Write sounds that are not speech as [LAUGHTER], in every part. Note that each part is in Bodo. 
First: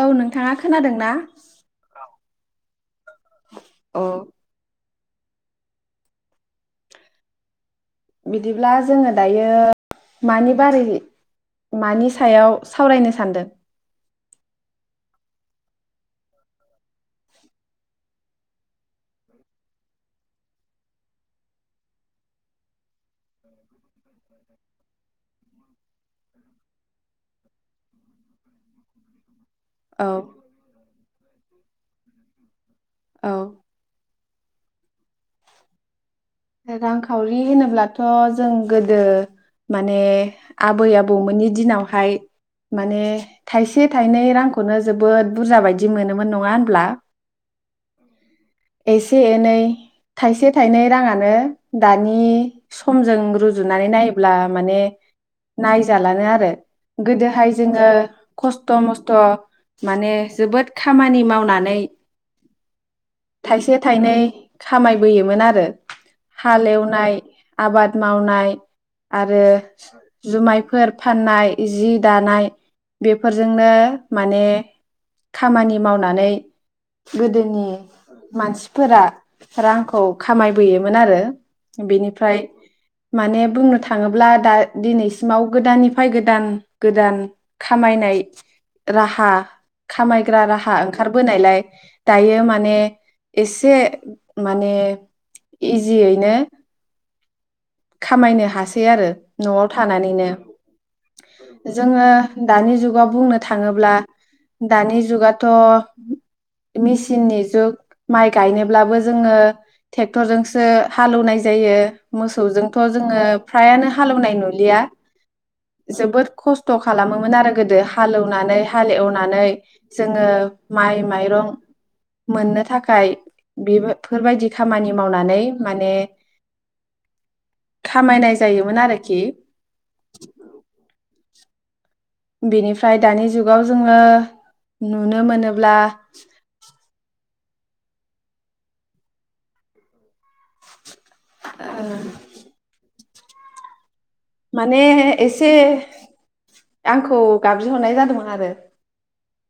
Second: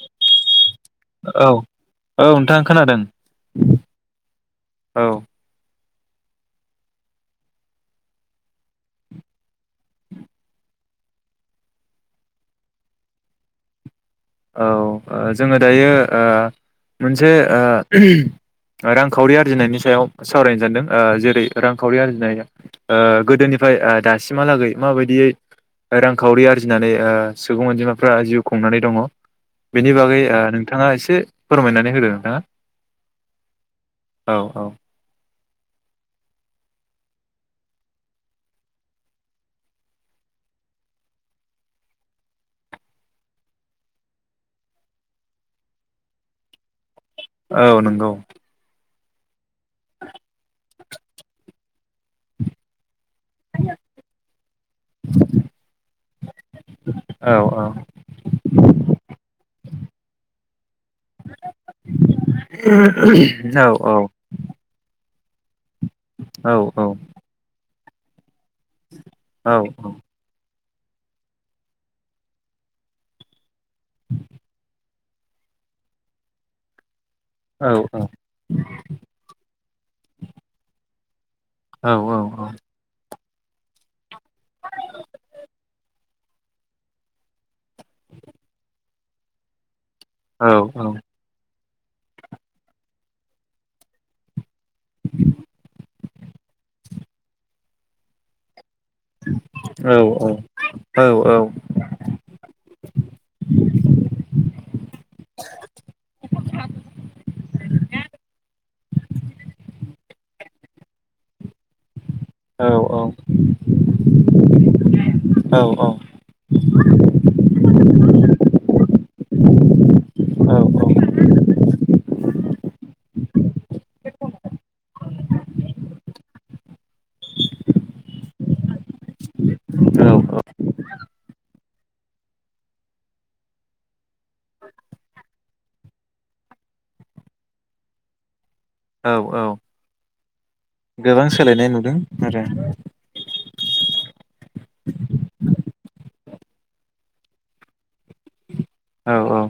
औ नोंथाङा खोनादों ना? औ औ नोंथां खोनादों। अ औ। बिदिब्ला जोंङो दायो मानि बारै मानि सायाव सावरायनो सानदों? औ। जोंङो दायो ओ मोनसे ओ रांखावरि आरजिनायनि सायाव सावरायनो सानदों ओ जेरै रांखावरि आरजिनाया ओ गोदोनिफ्राय ओलदासिमहालागै माबायदियै रांखावरि आरजिनानै ओ सुबुं अनजिमाफ्रा जिउ खुंनानै दङ'। बेनि औ बागै ओ नोंथाङा एसे फोरमायनानै होदो नोंथाङा। औ। औ औ। रांखावरि होनोब्लाथ' जों गोदो माने आबै आबौमोननि दिनावहाय माने थाइसे थाइनै रांखौनो जोबोद बुरजा बायदि मोनोमोन नङा होनब्ला? औ नंगौ। एसे एनै थाइसे थाइनै राङानो दानि स समजों रुजुनानै नायोब्ला माने नायजालानो आरो औ गोदोहाय औ जोंङो खस्थ' मस्थ' माने जोबोद खामानि मावनानै [UNINTELLIGIBLE] औ थाइसे औ थाइनै खामाय बोयोमोन आरो। हालेवनाय आबाद मावनाय आरो औ जुमायफो फोर फाननाय जि दानाय बेफोर जोंनो माने खामानि मावनानै औ गोदोनि मानसिफोरा रांखौ खामायबोयोमोन आरो। औ बेनिफ्राय माने बुंनो था ङोब्ला दा दिनैसिमाव गोदानि फाय गोदान गोदान खामायनाय राहा खामायग्रा राहा औ ओंखारबोनायलाय दायो माने एसे माने इजियैनो खामायनो हास यो आरो न'आव थानानैनो। जोङो दानिजुगाव बुंनो थाङोब्ला दानिजुगाथ' मिसिननि जुग मायगायनोब्लाबो जोङो टेक्टरजोंसो जो हालौनाय जायो मसौ थ' औ जोङो फ्रायानो हालेवनाय नुलिया औ औ जोबोद खस्थ' खालामोमोन आरो गोदो हालेवनानै हालेवनानै जोङो औ माइ माइरं मोननो थाखाय बेबोफोरबायदि खामानि मावनानै माने खामायनाय जायोमोन आरोखि औ बेनिफ्राय दानि जुगाव जोङो नुनो मोनोब्ला औ-औ। गोबां सोलायनाय नुदों आरो। माने एसे आंखौ गाबज्रिहरनाय जादोंमोन आरो। औ औ।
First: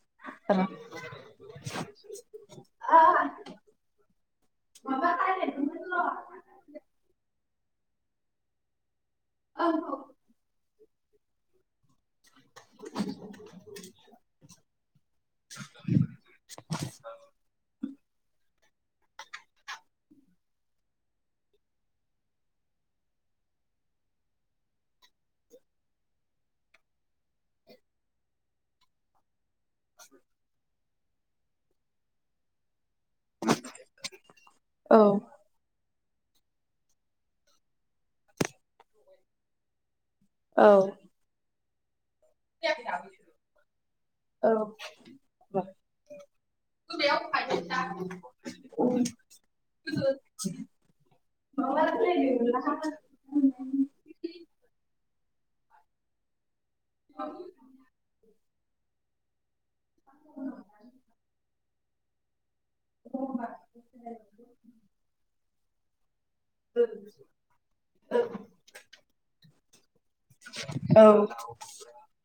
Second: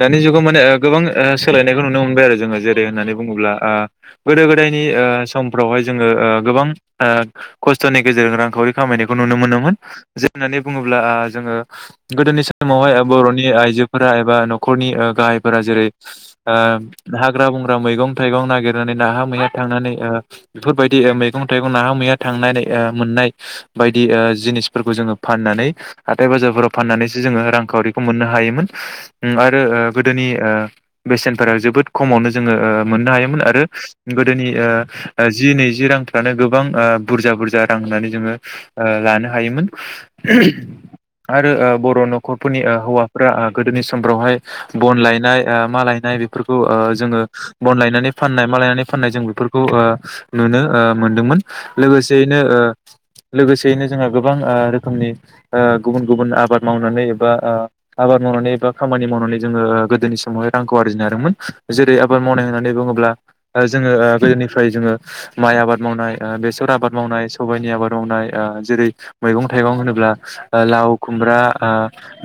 दानि जुगाव माने ओ गोबां ओ सोलायनायखौ नुनो मोनबाय आरो जोङो जेरै होननानै बुङोब्ला ओ गोदो गोदायनि ओ समफ्रावहाय जोङो ओ गोबां ओ खस्थ'नि गेजेरजों रांखावरि खामायनाय खौ नुनो मोन जे [UNINTELLIGIBLE] बुङोब्ला आ जोङो गोदोनि समावहाय [UNINTELLIGIBLE] आइजोफोरा एबा नखरनि ओ गाहायफोरा जेरै ओ हाग्रा बं ग्रा मैंगं थाइगं नागिनानै नाहा मैहा थांनानै ओ बेफोरबायदि ओ मैं थाइगं नाहा मैहा‌ थांनानै ओ मोननाय बायदि ओ जिनिस फोरखौ जोङो फाननानै हाथाय बाजारफोराव फनानैसो जोङो रां खावरि खौ मोननो हायोमोन आरो ओ गोदोनि ओ बेसेनफोरा जोबोद खमावनो जोङो ओ मोननो हायोमोन आरो गोदोनि औ ओ जि नैजि रां माने गोबां बुरजा बुरजा रां होननानै जोङो ओ लानो हायोमोन औ आरो ओ बर' न ख'फोनि ओ हौवाफोरा ओ गोदोनि समफ्रावहाय औ बन लायनाय ओ मा लायनाय बेफोरखौ ओ जोङो बन लायनानै फाननाय मा लायनानै फाननाय जों बेफोरखौ ओ नुनो मोनदोंमोन लोगोसेयैनो ओ लोगोसेयैनो जोंहा गोबां ओ रोखोमनि ओ गुबुन गुबुन आबाद मावनानै एबा ओ आबाद मावनानै बा खामानि मावनानै जोङो गोदोनि समाहाय रांखौ आरजिनो हादोंमोन जेरै आबाद मावनाय होना नै बुङोब्ला जोङो ओ गोदोनिफ्राय जोङो माइ आबाद मावनाय ओ बेसर आबाद मावनाय सबायनि आबाद मावनाय ओ जेरै मैगं थाइगं होनोब्ला ओ लाव औ खुमब्रा ओ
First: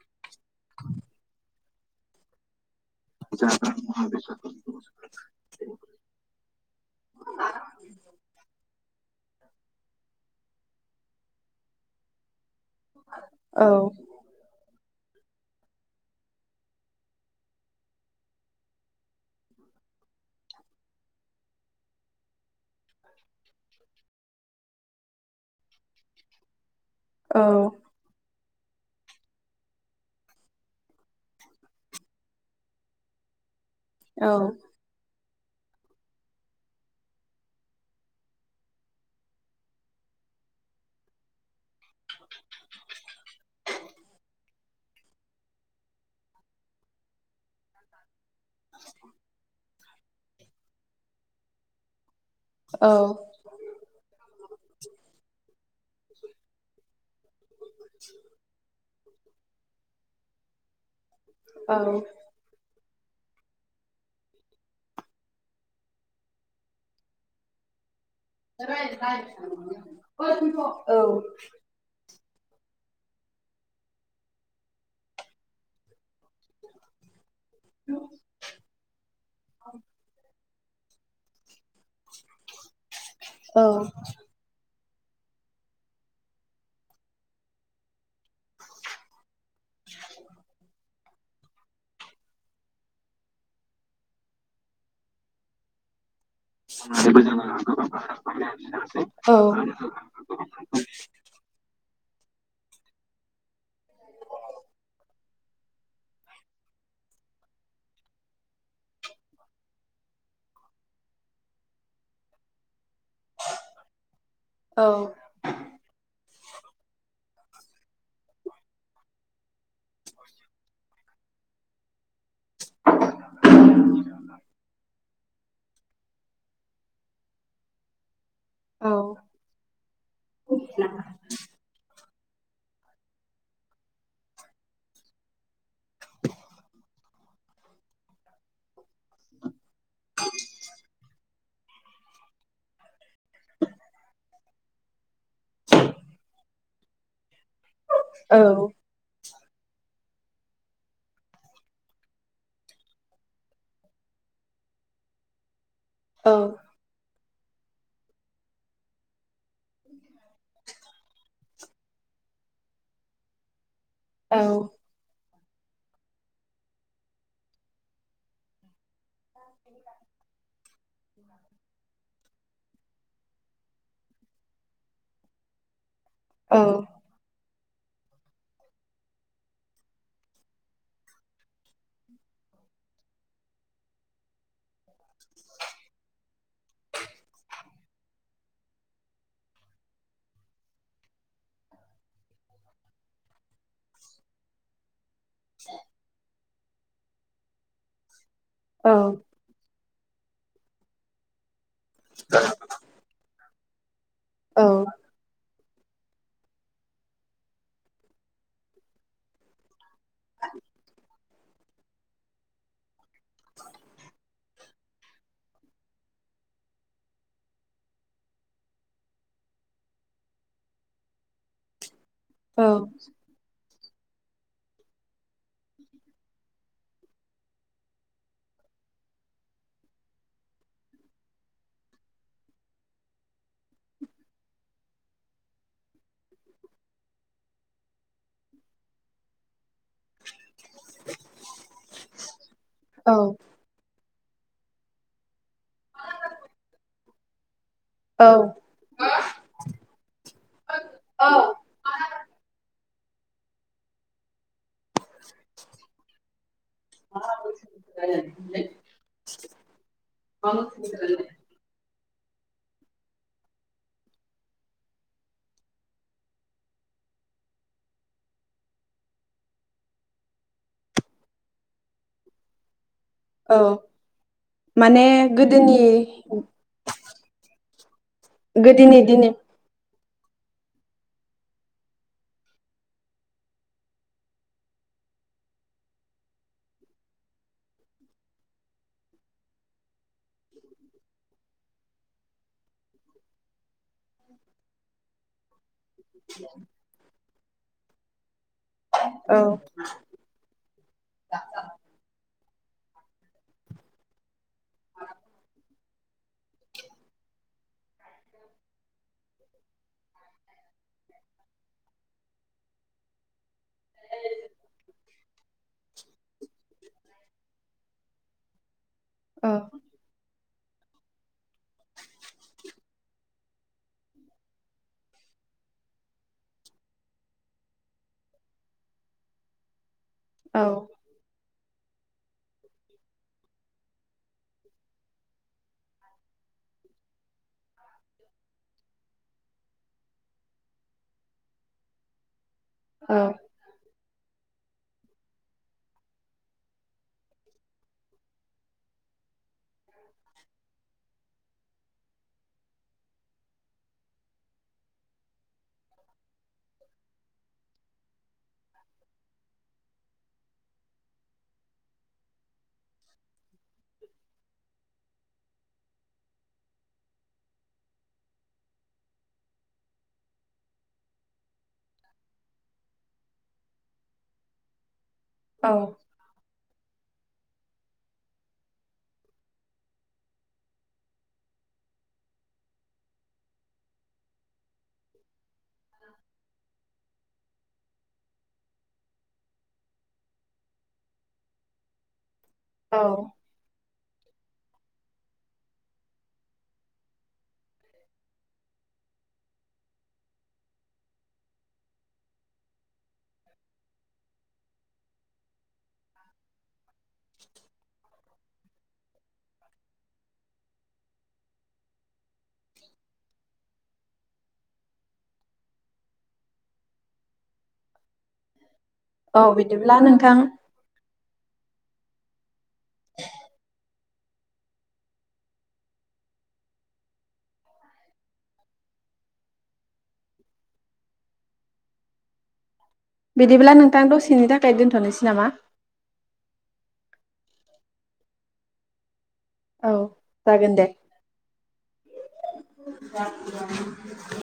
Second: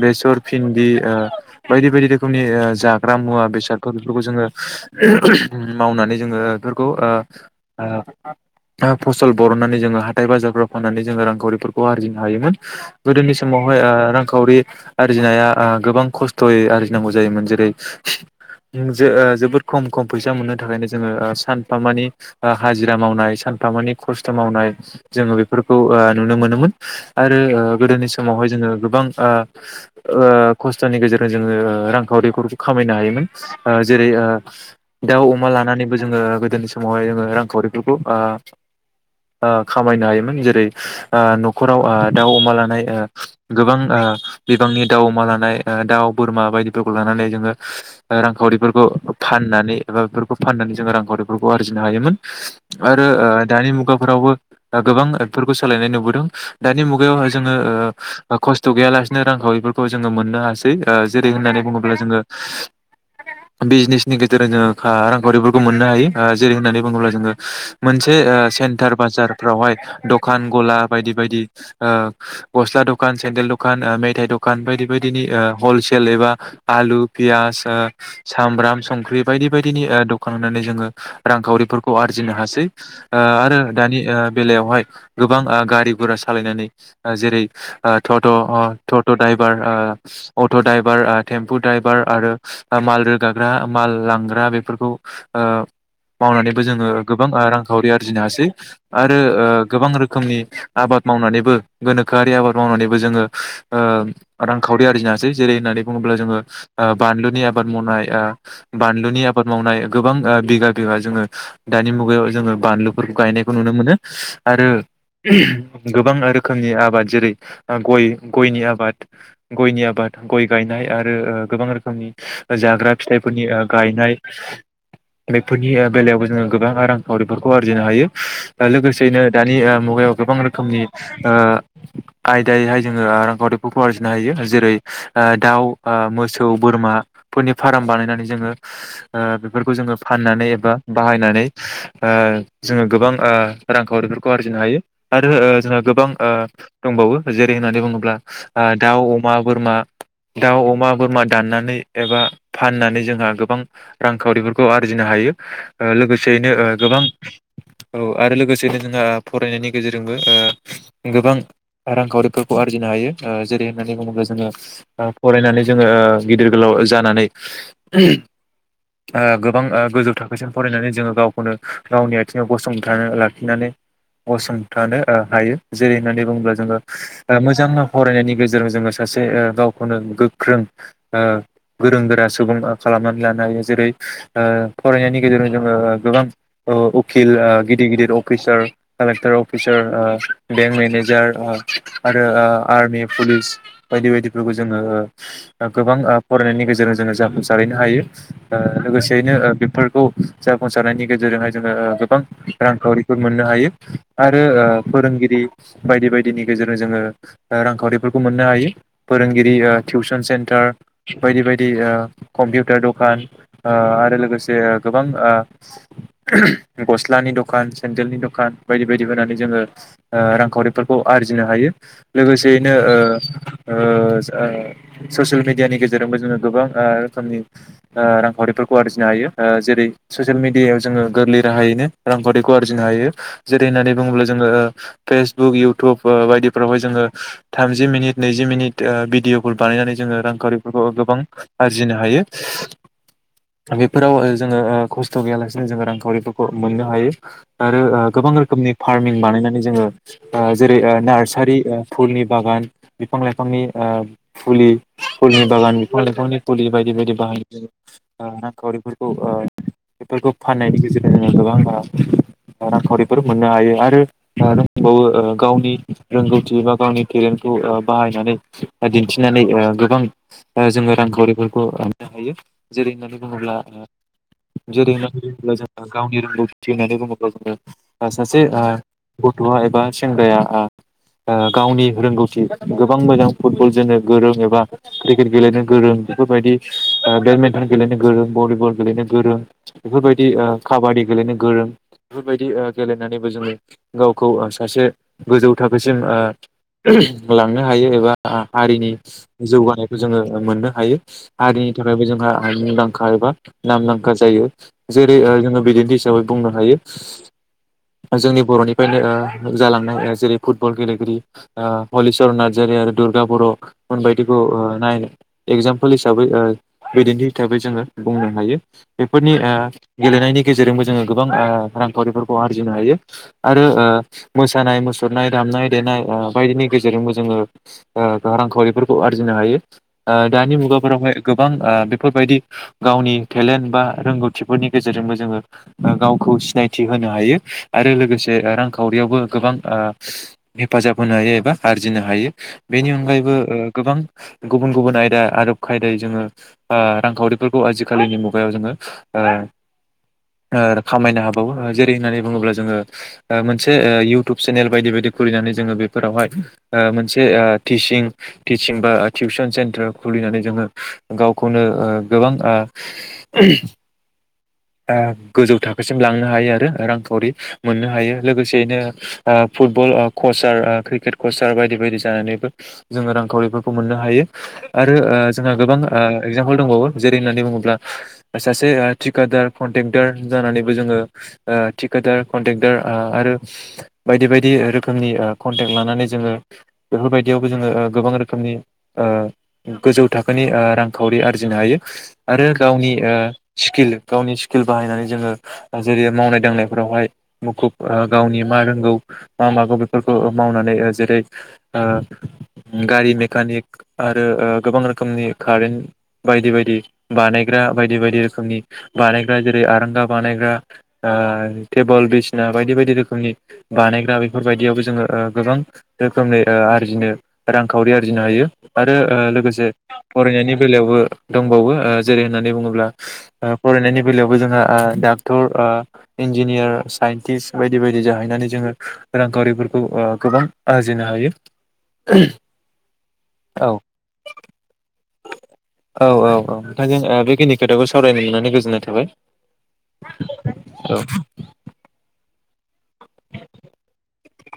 बेसर भिन्दी ओ बायदि बायदि रोखोमनि ओ जा हाग्रा मुवा बेसाद बेफोरखौ जोङो मावनानै जोङो बेफोरखौ ओ ओ फसल बरननानै जोङो हाथाय बाजारफ्राव फाननानै जोङो रांखाविफोरखौ आर्जिनो हायोमोन। गोदोनि औ समावहाय ओ रांखावरि आरजिनाया गोबां खस्थ'यै आरजिनांगौ जायोमोन जेरै ज जोबोद खम खम फैसा मोननो थाखायनो जोङो सानफाामानि हाजिरा मावनाय सानफाामानि खस्थ' मावनाय जोङो बेफोरखौ ओ नुनो मोनोमोन। आरो औ ओ गोदोनि समावहाय जोङो गोबां ओ ओ खस्थ'नि गेजेरजों जोङो रांखावरिफोरखौ खामायनो हायोमोन। जेरै औ ओ दाउ अमा लानानैबो जोङो गोदोनि समावहाय जोङो रांखावरिफोरखौ ओ ओ खामायनो हायोमोन जेरै ओ न'खराव ओ दाउ अमा लानाय गोबां बिबांनि दाउ अमा लानाय दाउ बोरमा बायदिफोरखौ लानानै जोङो रांखावरिफोरखौ फाननानै एबा बेफोरखौ फाननानै जोङो रांखावरिफोरखौ आरजिनो हायोमोन। औ आरो ओ दानि मुगाफोरावबो गोबां सालायनाय नुबोदों दानि मुगायाव जोङो ओ खस्थ गैयालासे [UNINTELLIGIBLE] जोङो मोननो हासै ओ जेरै होननानै बुङोब्ला जोङो बिजनेसनि गेजेरजों जोङो रांखावरिफोरखौ मोननो हायो जेरै होननानै बुङोब्ला जोङो मोनसे एसे सेन्टार बाजारफ्रावहाय दखान गला बायदि बायदि ओ गस्ला दखान सेनडेल दखान मेथाइ दखान दुखान बायदि बायदिनि ओ हलसेल एबा आलु पियास सामब्राम संख्रि बायदि बायदिनि ओ दखान होननानै जोङो रांखावरिफोरखौ आरजिनो हासै ओ आरो दानि बेलायावहाय गोबां ओ गारि गरा सालायनानै जेरै ओ ट'ट अट' द्राइभार ओ अट' द्राइभार ओ टेम्पु ड्राइभार आरो माल रोगाग्रा माल लांग्रा बेफोरखौ ओ मावनानैबो जोङो गोबां रांखावरि आरजिनो हासै आरो गोबां ओ रोखोमनि आबाद मावनानैबो गोनो थाखोआरि आबाद मावनानैबो जोङो ओ रांखावरि आरजिनोासै जेरै होननानै बुङोब्ला जोङो ओ बानलुनि आबाद मावनाय बानलुनि आबाद मावनाय गोबां बिगा बिगा जोङो दानि मुगायाव जोङो बानलु फोरखौ गायनायखौ नुनो मोनो आरो गोबां आरो रोखोमनि आबाद जेरै गय गयनि आबाद गयनि आबाद गय गायनाय आरो ़ गोबां रोखोमनि जाग्रा फिथाइफोरनि गायनाय बेफोरनि ओ बेलायावबो जोङो गोबां रांखावरिफोरखौ आरजिनो हायो। लोगोसेयैनो दानि ओ मुगायाव गोबां रोखोमनि ओ आयदायैहाय जों ङो रांखावरिफोरखौ आरजिनो हायो जेरै ओ दाउ ओ मोसौ बोरमा फोरनि फाराम बानायनानै जोङो ओ बेफोरखौ जोङो फाननानै एबा बाहायनानै ओ जोङो गोबां ओ रांखावरिफोरखौ आरजिनो हायो। आरो ओ जोंहा गोबां ओ दंबावो जेरै होननानै बुङोब्ला आ दाउ, अमा, बोरमा दाउ, अमा, बोरमा दाननानै एबा फाननानै जोंहा गोबां रांखावरिफोरखौ आरजिनो हायो। ओ लोगोसेयैनो ओ गोबां औ आरो लोगोसेनो जोंहा फरायनायनि गेजेरजोंबो ओ गोबां रांखावरि आरजिनो हायो ओ जेरै होननानै बुङोब्ला जोङो ओ फरायनानै जोङो ओ गिदिर गोलाव जानानै ओ गोबां ओ गोजौ थाखोसिम फरायनानै जोङो गावखौनो गावनि आथिङाव गसंथानो लाखिनानै गसंथानो ओ हायो। जेरै होननानै बुङोब्ला जोङो मोजां फरायनायनि गेजेरजों जोङो सासे ओ गावखौनो गोख्रों ओ गोरों गोरा सुबुं खालामनानै लानो हायो जेरै ओ फरायनायनि गेजेरजों जोङो ओ गोबां उखिल गिदिर गिदिर अफिसार कालेक्टर अफिसार ओ बेंक मेनेजार ओ आरो ओ आरमि पुलिस बायदि बायदिफोरखौ जोङो ओ गोबां ओ फरायनायनि गेजे [UNINTELLIGIBLE] जोङो जाफुं जायैनो हायो ओ लोगोसेयैनो ओ बेफोरखौ जाफुंसारनायनि गेजेरजोंहाय जोङो ओ गोबां रांखावरिफोर मोननो हायो। [INAUDIBLE] आरो ओ फोरोंगिरि बायदि बायदिनि गेजेरजों जोङो ओ रांखाउरिफोरखौ मोननो हायो फोरोंगिरि ओ थिउसन सेन्थार बायदि बायदि ओ कमपिउटार दखान ओ आरो लोगोसे गोबां ओ गस्लानि दखान सेन्देलनि दखान बायदि बायदि होनानै जोङो ओ रांखावरिफोरखौ आर जिनो हायो। औ लोगोसेयैनो ओ ओ सो ओ ससियेल मिडियानि गेजेरजोंबो जोङो गोबां ओ रोखोमनि ओ रांखावरिफोरखौ आरजिनो हायो ओ जेरै ससियेल मेडियायाव जोङो गोरलै राहायैनो रांखावरिखौ आरजिनो हायो जेरै होननानै बुङोब्ला जोङो फेसबुक इयउथुब बो बायदिफोरावहाय जोङो थामजि मिनिट नैजि मिनिट ओ भिदिअ'फोर बानायनानै जोङो रांखावरिफोरखौ गोबां आरजिनो हायो [UNINTELLIGIBLE] फोराव ओ जोङो ओ खस्थ' गैयालासिनो जोङो रांखावरिफोरखौ मोननो हायो। आरो ओ औ गोबां रोखोमनि फार्मिं बानायनानै जोङो ओ जै नार्सारि ओ फुलनि बागान। बिफां लाइफांनि ओ फुलि फुलनि बागान बिफां लाइफांनि फुलि बायदि बायदि बाहायना रांखावरिफोरखौ ओ बेफोरखौ फाननायनि गेजेरजों जोङो गोबां रांखावरिफोर मोननो हायो आरो जोंहा दंबावो ओ गावनि रोंगौथि बा गावनि टेलेन्टखौ ओ बाहायनानै दिन्थिनानै ओ गोबां जोङो रांखावरिफोरखौ मोननो हायो जेरै होननानै बुङोब्ला औ ओ जेरै माने होननानै बुङोब्ला गोदोनि जोङो गावनि रोंगौथि होननानै बुङोब्ला जोङो सासे ओ गोदोनि दिनै गथ'वा एबा सेंग्राया आ ओ गावनि रोंगौथि गोबां मोजां फुटबल जोनो गोरों एबा क्रिकेट गेलेनो गोरों बेफोरबायदि आ मेथाइ गेलेनो गोरों बलिबल गेलेनो गोरों बेफोरबायदि ओ खाबादि गेलेनो गोरों बेफोरबायदि ओ गेलेनाबो जोङो गावखौ ओं सासे गोजौ थाखोसिम ओ लाङो हायो एबा हा हारिनि औ जौगानायखौ जोङो मोननो हायो हारिनि थाखायबो जोंहा मुंदांखा एबा नामदांखा जायो जेरै जोङो बिदिन्थि हिसाबै बुंनो हायो जेरै ओ बिदिन्थि हिसाबै बुंनो हायो जोंनि बरनिफ्राइनो ओ जालां नाय जेरै फुटबल गेलेगिरि ओ हलिसरन नार्जारि आरो दुरगा बर मोनबायदिखौ ओ नायनो इखजाम पुलहिसाबै ओ बिदिन्थि हिसाबै दोननो हायो बेफोरनि औ ओ गेलेनायनि गेजेरबो जोंङो गोबां ओ रांखावरिफोरखौ आरजिनो हायो आरो ओ मो सानाय मुसुरनाय दामनाय देनाय ओ बायदिनि गेजेरजोंबोजोङो ओ रांखावरिफोरखौ आरजिनो हायो ओ दानि मुगाफोरावहाय गोबां ओ बेफोरबायदि गावनि टेलेन्ट बा रोंगौथिफोरनि गेजेरजोंबो जोङो गावखौ सिनायथि होनो हायो आरो लोगोसे रांखावरियावबो गोबां ओ हेफाजाब होनो हायो एबा आरजिनो हायो बेनि औ अनगायैबो ओ गोबां गुबुन गुबुन आयदा आदब खायदायै जोङो ओ रांखावरिफोरखौ आजिखालिनि मुगायाव जोङो ओ ओ खामायनो हाबावो जेरै होननानै बुङोब्ला जोङो ओ मोनसे इ टुब चेनेल बायदि बायदि खुलिनानै जोङो बेफोरावहाय आ मोनसे आ टिसिं टिसिं बा टिउसन सेन्टार खुलिनानै जोङो गावखौनो ओ गोबां ओ आ गोजै थाखोसिम लांनोहायो आरो रांखावरि मोननो हायो लोगोसेयैनो फुटबल ओ कचार ओ क्रिकेट कचार बायदि बायदि जानानैबो जोङो रांखावरिफोरखौ मोननो हायो आरो ओ जोंहा औ गोबां ओ एखजामपुल दंबावो जेरै होननानै बुङोब्ला सासे थिकादार कन्ट्रेक्टार जानानैबो जोङो ओ थिकादार कन्ट्रेक्टार आ आरो बायदि बायदि रोखोमनि ओ कन्टेक्ट लानानै जोङो बेफोरबायदियावबो जोङो ओ गोबां रोखोमनि ओ गोजौ थाखोनि ओ रांखावरि आरजिनो हायो आरो गावनि औ ओ स्किल गावनि स्किल बाहायनानै जोङो जेरै मावनाय दांनायफोरावहाय मुखुब ओ गावनि मा रोंगौ मा माबा बेफोरखौ मावनानै ओ जेरै ओ गारि मेकानिक आरो ओ गोबां रोखोमनि कारेन्ट बायदि बायदि बानायग्रा बायदि बायदि रोखोमनि बानायग्रा जेरै आरांगा बानायग्रा ओ टेबोल बिसिना बायदि बायदि रोखोमनि बानायग्रा बेफोरबायदियावबो जोङो ओ गोबां रोखोमै ओ आरजिनो रांखावरि आरजिनो हायो आरो ओ औ लोगोसे बिदिब्ला नोंथां फरायनायनि बेलायावबो दंबावो जेरै होननानै बुङो अब्ला फरायनायनि बेलायावबो जोंहा ओ डाक्टर ओ इन्जिनियार साइन्टिस्ट बायदि बायदि जाहैनानै जोङो रांखावरिफोरखौ ओ गोबां आरजिनो हायो। औ बिदिब्ला नोंथां दसेनि थाखाय दोन्थ'नोसै नामा? ना जोंओ बेखिनि खोथाखौ सावरायनो मोनानै गोजोननाय थाबाय। औ जागोन दे। औ [INAUDIBLE]